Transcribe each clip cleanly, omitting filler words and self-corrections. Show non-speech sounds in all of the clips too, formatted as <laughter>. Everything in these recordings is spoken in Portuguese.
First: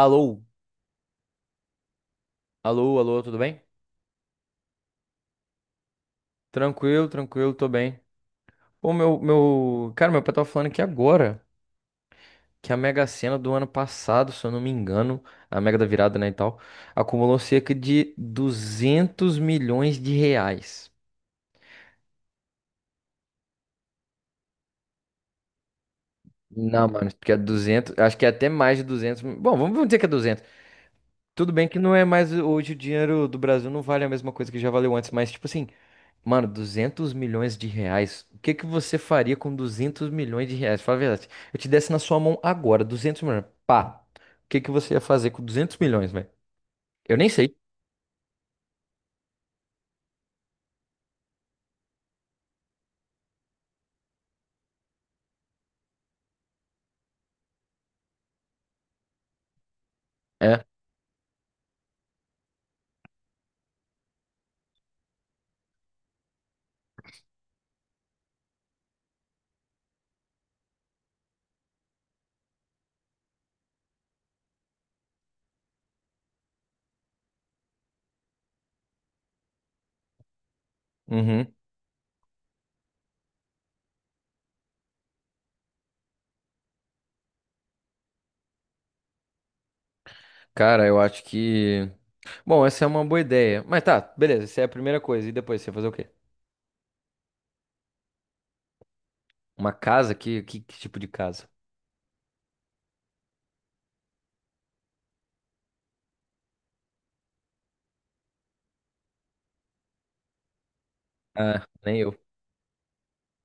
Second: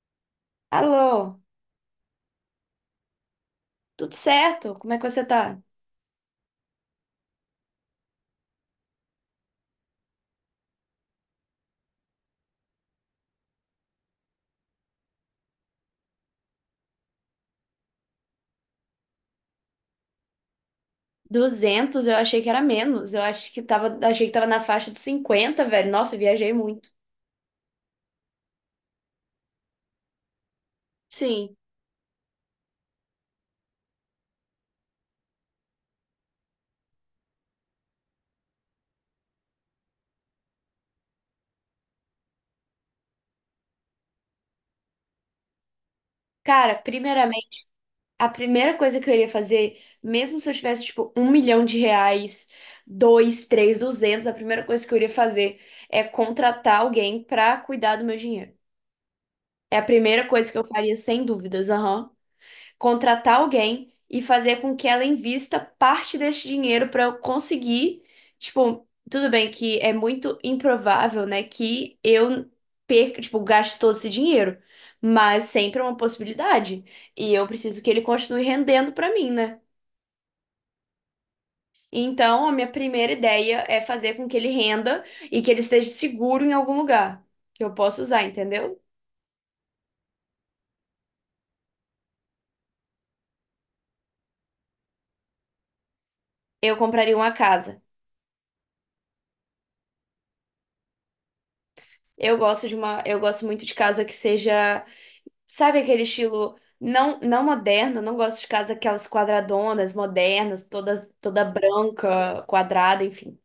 Alô, Alô, alô, alô, tudo bem? tudo certo? Como é que você tá? Tranquilo, tranquilo, tô bem. Ô, meu. Cara, meu pai tava falando aqui agora que a Mega Sena do ano passado, se eu não me engano, a Mega da Virada, né, e tal, acumulou cerca de 200 milhões de reais. 200, eu achei que era menos. Eu acho que tava, achei que tava na faixa de 50, velho. Nossa, eu viajei muito. Não, mano, porque é 200, acho que é até mais de 200. Bom, vamos dizer que é 200. Tudo Sim. bem que não é mais hoje o dinheiro do Brasil não vale a mesma coisa que já valeu antes, mas tipo assim, mano, 200 milhões de reais. O que que você faria com 200 milhões de reais? Fala a verdade. Eu te desse na sua mão agora, 200 milhões. Pá. O que que você ia fazer com 200 milhões, velho? Cara, Eu nem sei. primeiramente, a primeira coisa que eu iria fazer, mesmo se eu tivesse, tipo, 1 milhão de reais, dois, três, 200, a primeira coisa que eu iria fazer é contratar alguém pra cuidar do meu dinheiro. É a primeira coisa que eu É. faria, sem dúvidas. Aham. Contratar alguém e fazer com que ela invista parte desse dinheiro para eu conseguir, tipo, tudo bem que é muito improvável, né, que eu perca, tipo, gaste todo esse dinheiro, mas sempre é uma possibilidade e eu preciso que ele continue rendendo para mim, né? Uhum. Então, a minha primeira ideia é fazer com que ele renda e que ele esteja seguro em algum lugar que eu possa usar, entendeu? Cara, eu acho que. Bom, essa é uma boa ideia. Mas tá, beleza. Essa é a primeira coisa. E depois, você ia fazer o quê? Eu compraria uma casa. Uma casa? Que tipo de casa? Eu gosto muito de casa que seja. Sabe aquele estilo não moderno? Não gosto de casa aquelas quadradonas, modernas, toda Ah, nem eu. branca, quadrada, enfim.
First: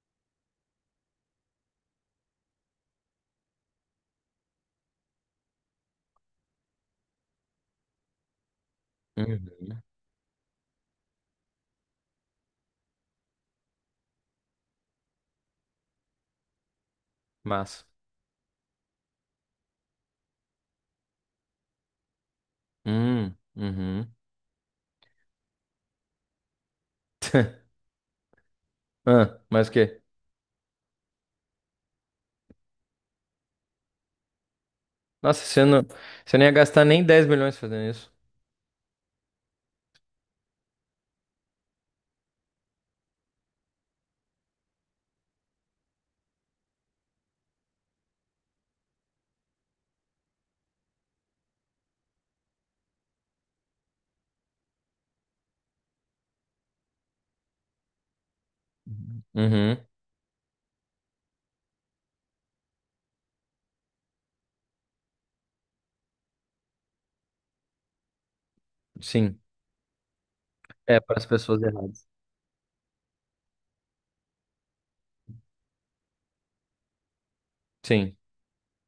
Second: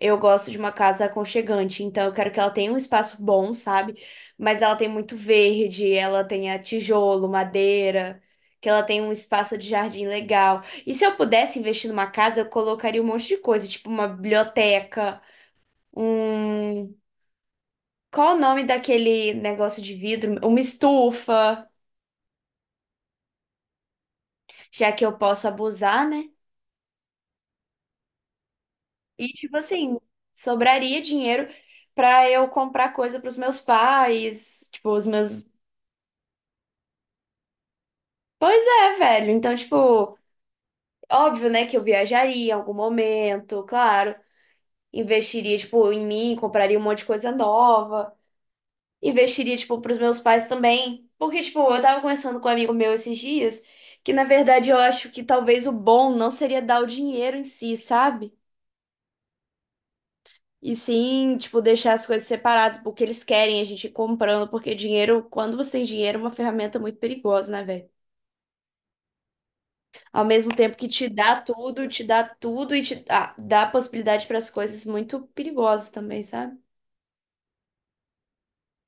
Eu gosto de uma casa aconchegante, então eu quero que ela tenha um espaço bom, sabe? Mas ela tem muito verde, ela tenha tijolo, madeira, que ela tenha um Uhum. espaço de jardim legal. E se eu pudesse investir numa casa, eu colocaria um monte de coisa, tipo uma biblioteca, um. Massa. Qual o nome daquele negócio de vidro? Uma estufa. Uhum. Já que eu posso abusar, né? <laughs> E, Ah, tipo mas o assim, quê? sobraria dinheiro pra eu comprar coisa pros meus pais, tipo, os Nossa, meus. você não ia gastar nem 10 milhões fazendo isso. Pois é, velho. Então, tipo, óbvio, né, que eu viajaria em algum momento, claro. Investiria, tipo, em mim, compraria um monte de coisa nova. Investiria, tipo, pros meus pais também. Porque, tipo, eu tava conversando com um amigo meu esses dias, que na verdade eu acho que talvez o bom não seria dar o dinheiro em si, sabe? Uhum. E sim, tipo, deixar as coisas separadas, porque eles querem a gente ir comprando, porque dinheiro, quando você tem dinheiro, é uma ferramenta muito perigosa, né, velho? Sim. Ao mesmo tempo que É para as pessoas te erradas. dá tudo e te dá possibilidade para as coisas muito perigosas também, sabe? Sim.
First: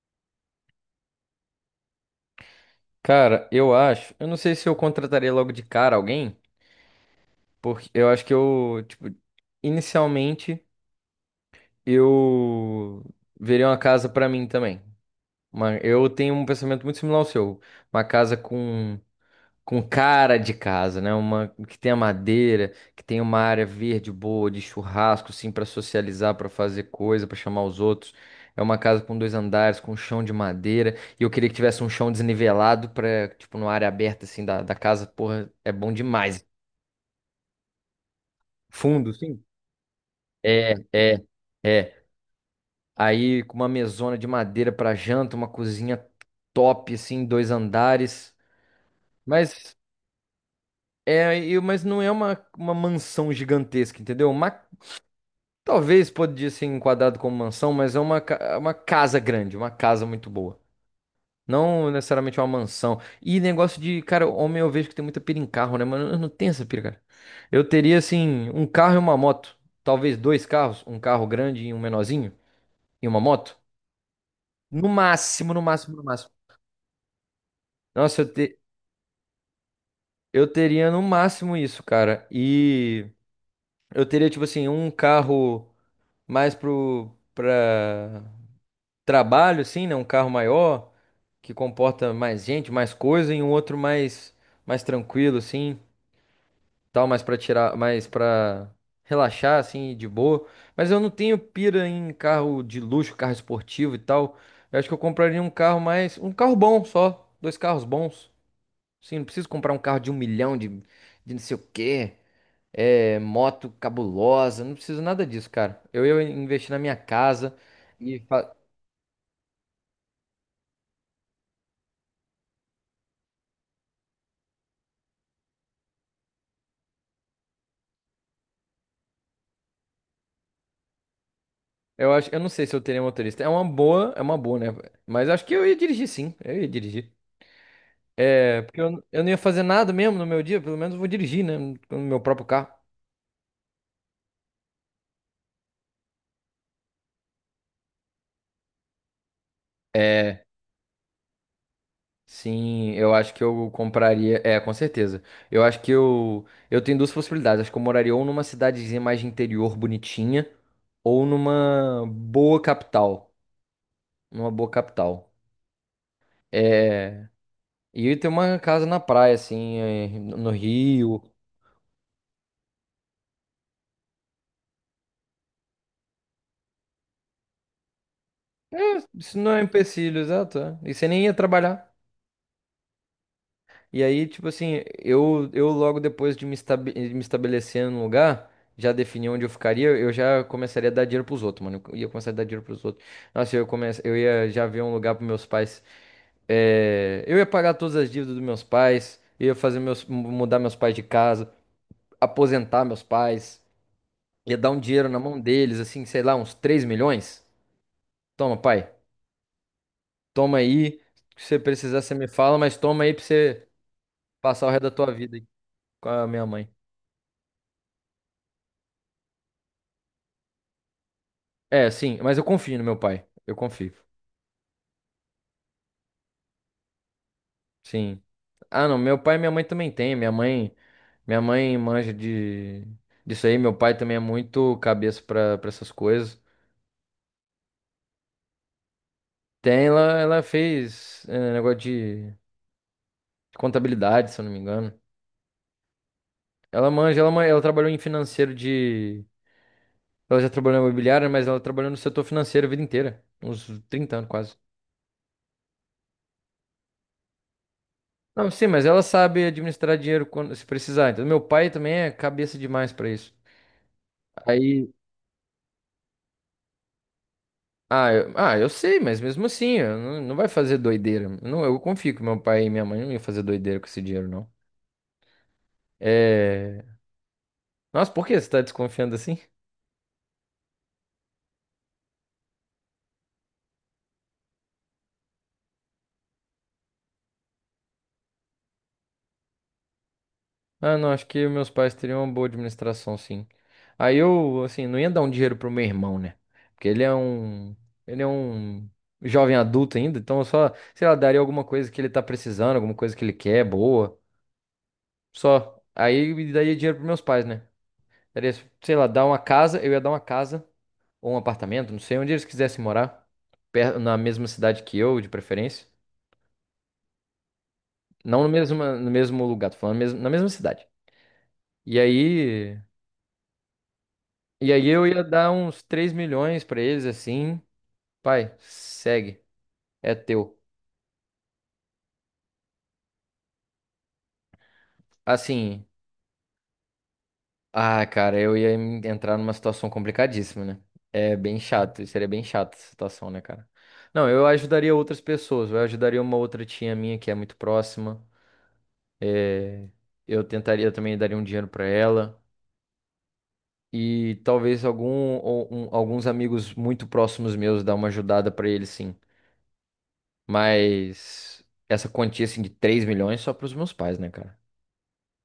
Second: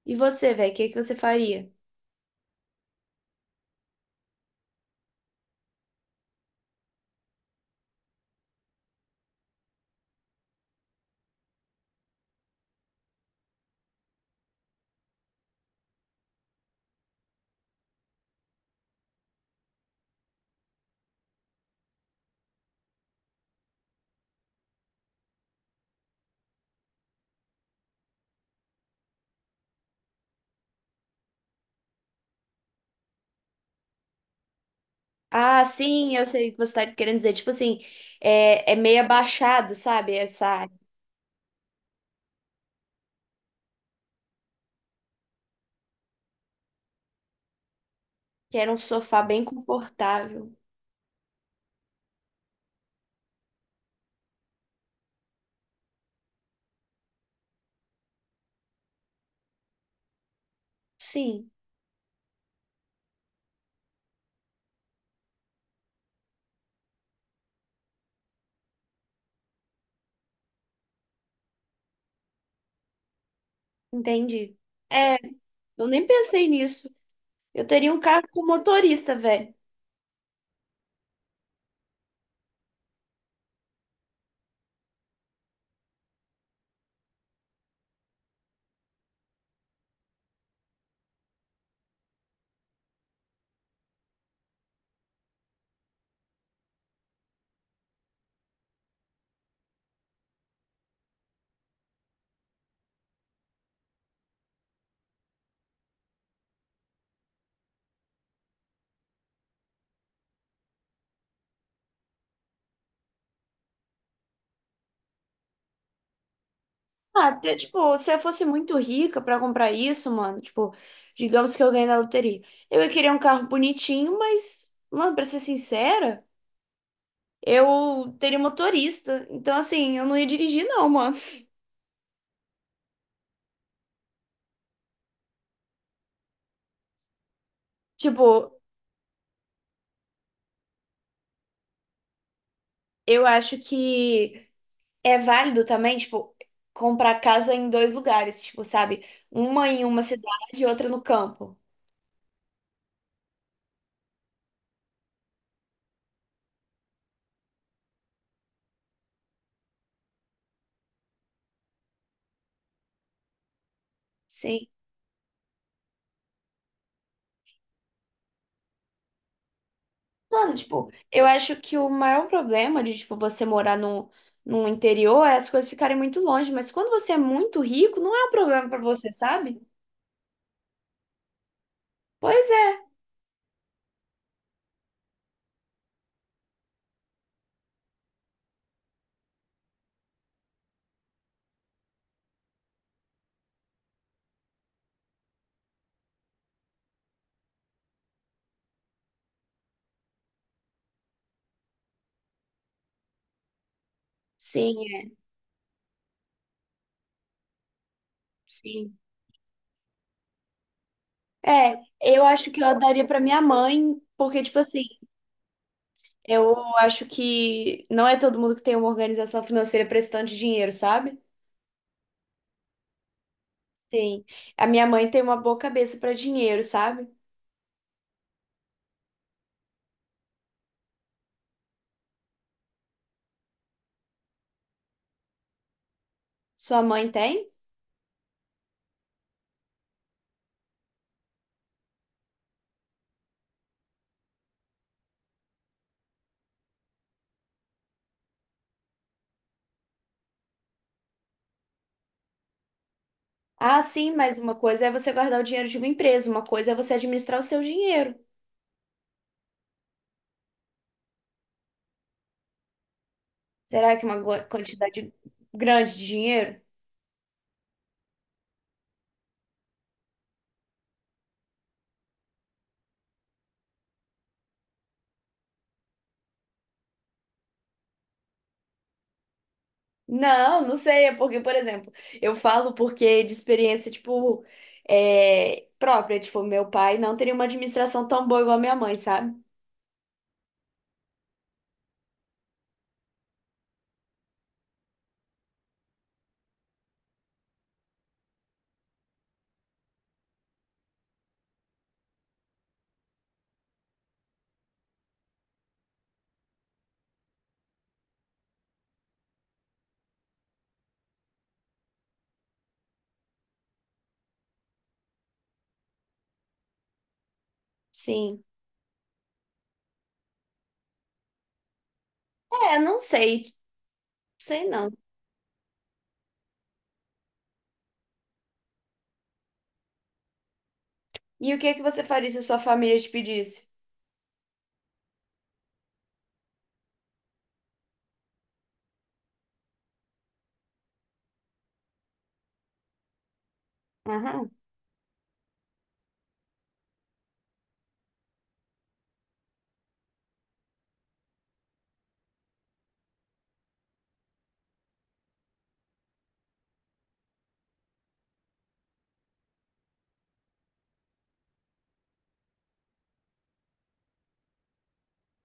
E você, velho, o que que você faria? Cara, eu acho. Eu não sei se eu contrataria logo de cara alguém, porque eu acho que eu, tipo, inicialmente eu veria uma casa pra mim também. Mas eu tenho um pensamento muito similar ao seu. Uma casa com cara de casa, né? Uma que tenha madeira, que tenha uma área verde boa de churrasco, assim, pra socializar, pra fazer coisa, pra chamar os outros. É uma casa com dois andares, com um chão de madeira. E eu queria que tivesse um chão desnivelado pra, tipo, numa área aberta, assim, da casa. Porra, Ah, é bom sim, eu demais. sei o que você tá querendo dizer. Tipo assim, é meio Fundo, sim. abaixado, sabe? Essa É, área. é, é. Aí com uma mesona de madeira pra janta, uma cozinha top, assim, dois andares. Que era um sofá bem Mas confortável. é, mas não é uma mansão gigantesca, entendeu? Uma. Talvez podia ser enquadrado como mansão, mas é uma casa grande, uma casa muito boa. Sim, Não necessariamente uma mansão. E negócio de, cara, homem eu vejo que tem muita pira em carro, né? Mas eu não tenho essa pira, cara. Eu teria, assim, um carro e uma moto. Talvez dois carros, um carro grande e um menorzinho, e uma moto. entendi. No É, máximo, no eu máximo, no nem máximo. pensei nisso. Eu teria um Nossa, carro com motorista, velho. eu teria no máximo isso, cara. E eu teria, tipo assim, um carro mais pra trabalho, assim, né? Um carro maior, que comporta mais gente, mais coisa, e um outro mais tranquilo, assim, tal, mais pra tirar, mais pra relaxar, assim, de boa. Mas eu não tenho pira em carro de luxo, carro esportivo e tal. Eu acho que eu compraria um carro mais, um carro bom só, dois carros bons. Sim, não preciso comprar um carro de um milhão, de não sei o quê, moto cabulosa, não preciso nada disso, cara. Eu ia investir na minha Ah, até, casa. tipo, se eu e fosse fa- muito rica pra comprar isso, mano, tipo, digamos que eu ganhei na loteria. Eu ia querer um carro bonitinho, mas, mano, pra ser sincera, eu teria motorista. Então, assim, eu não ia dirigir, não, mano. Eu acho, eu não sei se eu teria motorista. É uma boa, né? Mas acho que eu ia dirigir sim. Eu ia dirigir. <laughs> Tipo, É, porque eu não ia fazer nada mesmo no meu dia, pelo menos eu vou dirigir, né? No meu próprio carro. eu acho que é válido também, tipo, comprar casa em dois lugares, tipo, sabe? Uma em uma cidade É, e outra no campo. sim, eu acho que eu compraria. É, com certeza. Eu acho que eu. Eu tenho duas possibilidades. Acho que eu moraria ou numa cidadezinha mais de interior, bonitinha, ou numa boa capital. Numa Sim. boa capital. É. E eu ia ter uma casa na praia, assim, no Mano, tipo, Rio. eu acho que o maior problema de, tipo, você morar no interior é as coisas ficarem muito longe, mas quando você é muito rico, não é um problema pra você, Isso não é um sabe? empecilho, exato. É. E você nem ia trabalhar. Pois é. E aí, tipo assim, eu logo depois de me estabelecer num lugar, já defini onde eu ficaria, eu já começaria a dar dinheiro pros outros, mano. Eu ia começar a dar dinheiro pros outros. Nossa, eu ia já ver um lugar pros meus pais. Eu ia pagar todas as dívidas dos meus pais, eu ia fazer mudar meus pais de casa, aposentar meus pais, ia dar Sim, um dinheiro é, na mão deles, assim, sei lá, uns 3 milhões. Toma, pai, sim. toma aí. Se você É, precisar, você eu me acho fala, que eu mas toma daria aí pra pra minha você. mãe, porque, tipo Passar o assim, resto da tua vida com a minha eu mãe. acho que não é todo mundo que tem uma organização financeira prestando dinheiro, sabe? É, sim, mas eu confio no meu pai. Eu confio. Sim. A minha mãe tem uma boa cabeça pra dinheiro, sabe? Sim. Ah, não, meu pai e minha mãe também tem. Minha mãe manja de disso aí. Meu pai também é muito cabeça pra para essas coisas. Sua mãe tem? Tem, ela fez negócio de contabilidade, se eu não me engano. Ela manja, ela trabalhou em financeiro de. Ela já trabalhou na imobiliária, mas ela trabalhou no setor financeiro a vida inteira. Uns Ah, sim, 30 anos mas uma quase. coisa é você guardar o dinheiro de uma empresa, uma coisa é você administrar o seu dinheiro. Não, sim, mas ela sabe administrar dinheiro quando se precisar. Então, meu pai também é cabeça demais pra isso. Será que é uma gua- Aí, quantidade grande de dinheiro? ah, eu sei, mas mesmo assim, eu não vai fazer doideira. Não, eu confio que meu pai e minha mãe não iam fazer doideira com esse dinheiro, não. É... Nossa, por que você tá desconfiando assim? Não, não sei. É porque, por exemplo, eu falo porque de experiência, tipo, é, própria. Tipo, meu pai não teria uma administração tão boa igual a minha mãe, sabe? Ah, não, acho que meus pais teriam uma boa administração, sim. Aí eu, assim, não ia dar um dinheiro pro meu irmão, né? Porque ele é um jovem adulto ainda, então eu só, sei lá, daria alguma coisa que ele tá precisando, alguma coisa que ele quer, boa. Só. Aí me daria dinheiro pros meus pais, né? Daria, sei lá, dar uma casa, eu ia dar uma casa ou um apartamento, não sei, onde eles quisessem morar, na mesma cidade que eu, de preferência. Não Sim. no mesmo, no mesmo lugar, tô falando mesmo, na mesma cidade. E aí, É, não sei. Sei e aí, não. eu ia dar uns 3 milhões pra eles assim, pai, segue, é teu. E o que é que você faria se a sua família te pedisse? Assim, ah, cara, eu ia entrar numa situação complicadíssima, né? É bem chato, seria bem chata essa situação, né, cara? Não, eu Aham. ajudaria outras pessoas, eu ajudaria uma outra tia minha que é muito próxima. é, eu tentaria também daria um dinheiro pra ela e talvez alguns amigos muito próximos meus dar uma ajudada pra eles, sim. Mas essa quantia assim de 3 milhões só pros meus pais, né, cara?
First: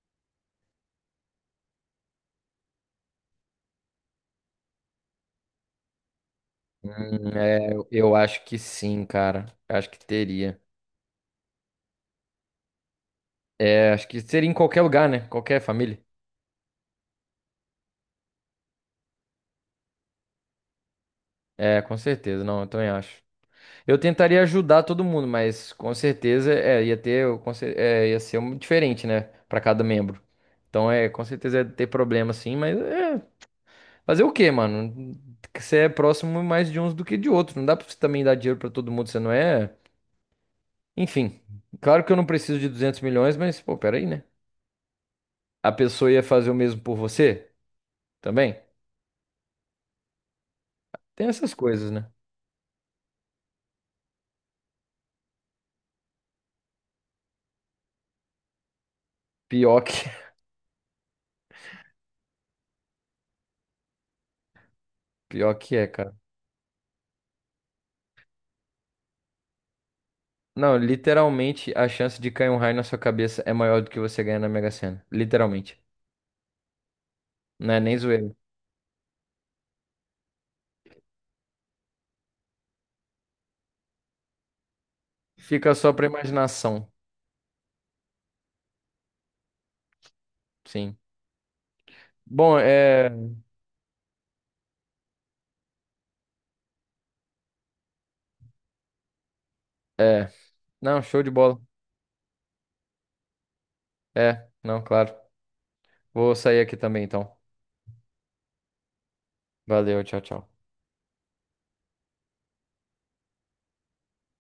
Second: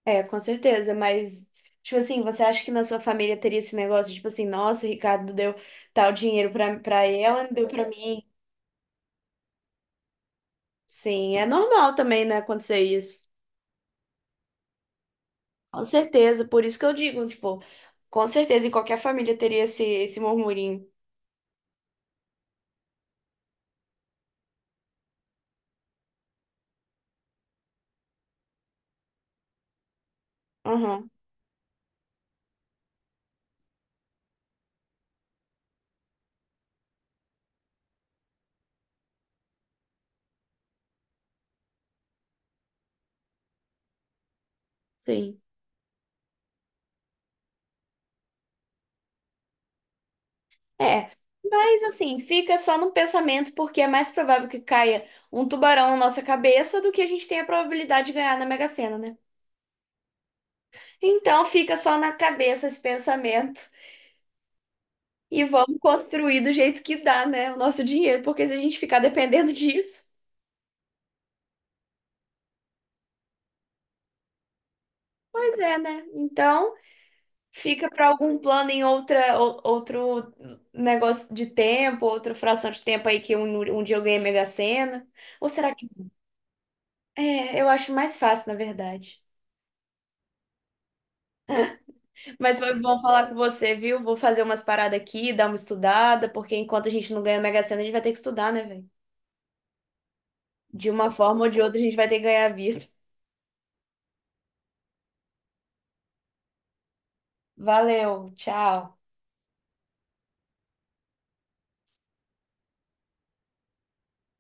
É, com certeza, mas, tipo assim, você acha que na sua família teria esse negócio, tipo assim, nossa, o Ricardo deu tal dinheiro pra ela, não deu É, pra eu mim? acho que sim, cara. Eu acho que teria. Sim, é normal também, né, acontecer isso. É, acho que seria em qualquer lugar, né? Qualquer Com família. certeza, por isso que eu digo, tipo, com certeza em qualquer família teria esse murmurinho. É, com certeza. Não, eu também acho. Eu tentaria ajudar todo mundo, mas com certeza ia ter, ia ser um diferente, né? Pra cada membro. Então é, Aham, com certeza ia ter problema sim, mas fazer o quê, mano? Você é próximo mais de uns do que de outros. Não dá pra você também dar dinheiro pra todo mundo, você não é? Enfim, claro que eu não preciso de 200 milhões, mas pô, peraí, né? sim. A pessoa ia fazer o mesmo por você também? É. Tem essas Mas coisas, né? assim, fica só no pensamento, porque é mais provável que caia um tubarão na nossa cabeça do que a gente tenha a probabilidade de ganhar na Mega Sena, né? Pior que, <laughs> Então fica só na cabeça esse pensamento e pior vamos que é, cara. construir do jeito que dá, né? O nosso dinheiro, porque se a gente ficar dependendo <laughs> disso, Não, literalmente a chance de cair um raio na sua cabeça é maior do que você ganhar na Mega Sena. pois Literalmente. é, né? Então. Não é Fica nem para zoeira. algum plano em outra, outro negócio de tempo, outra fração de tempo aí que um dia eu ganhei Mega Sena. Ou Fica será que. só pra imaginação. É, eu acho mais fácil, na verdade. Sim. Mas Bom, foi bom é. falar com você, viu? Vou fazer umas paradas aqui, dar uma estudada, porque enquanto a gente não ganha Mega Sena, a gente vai ter que estudar, né, velho? É. De Não, uma show de forma ou de bola. outra, a gente vai ter que ganhar a vida. É, não, claro. Vou sair aqui também então. Valeu, tchau. Valeu, tchau, tchau.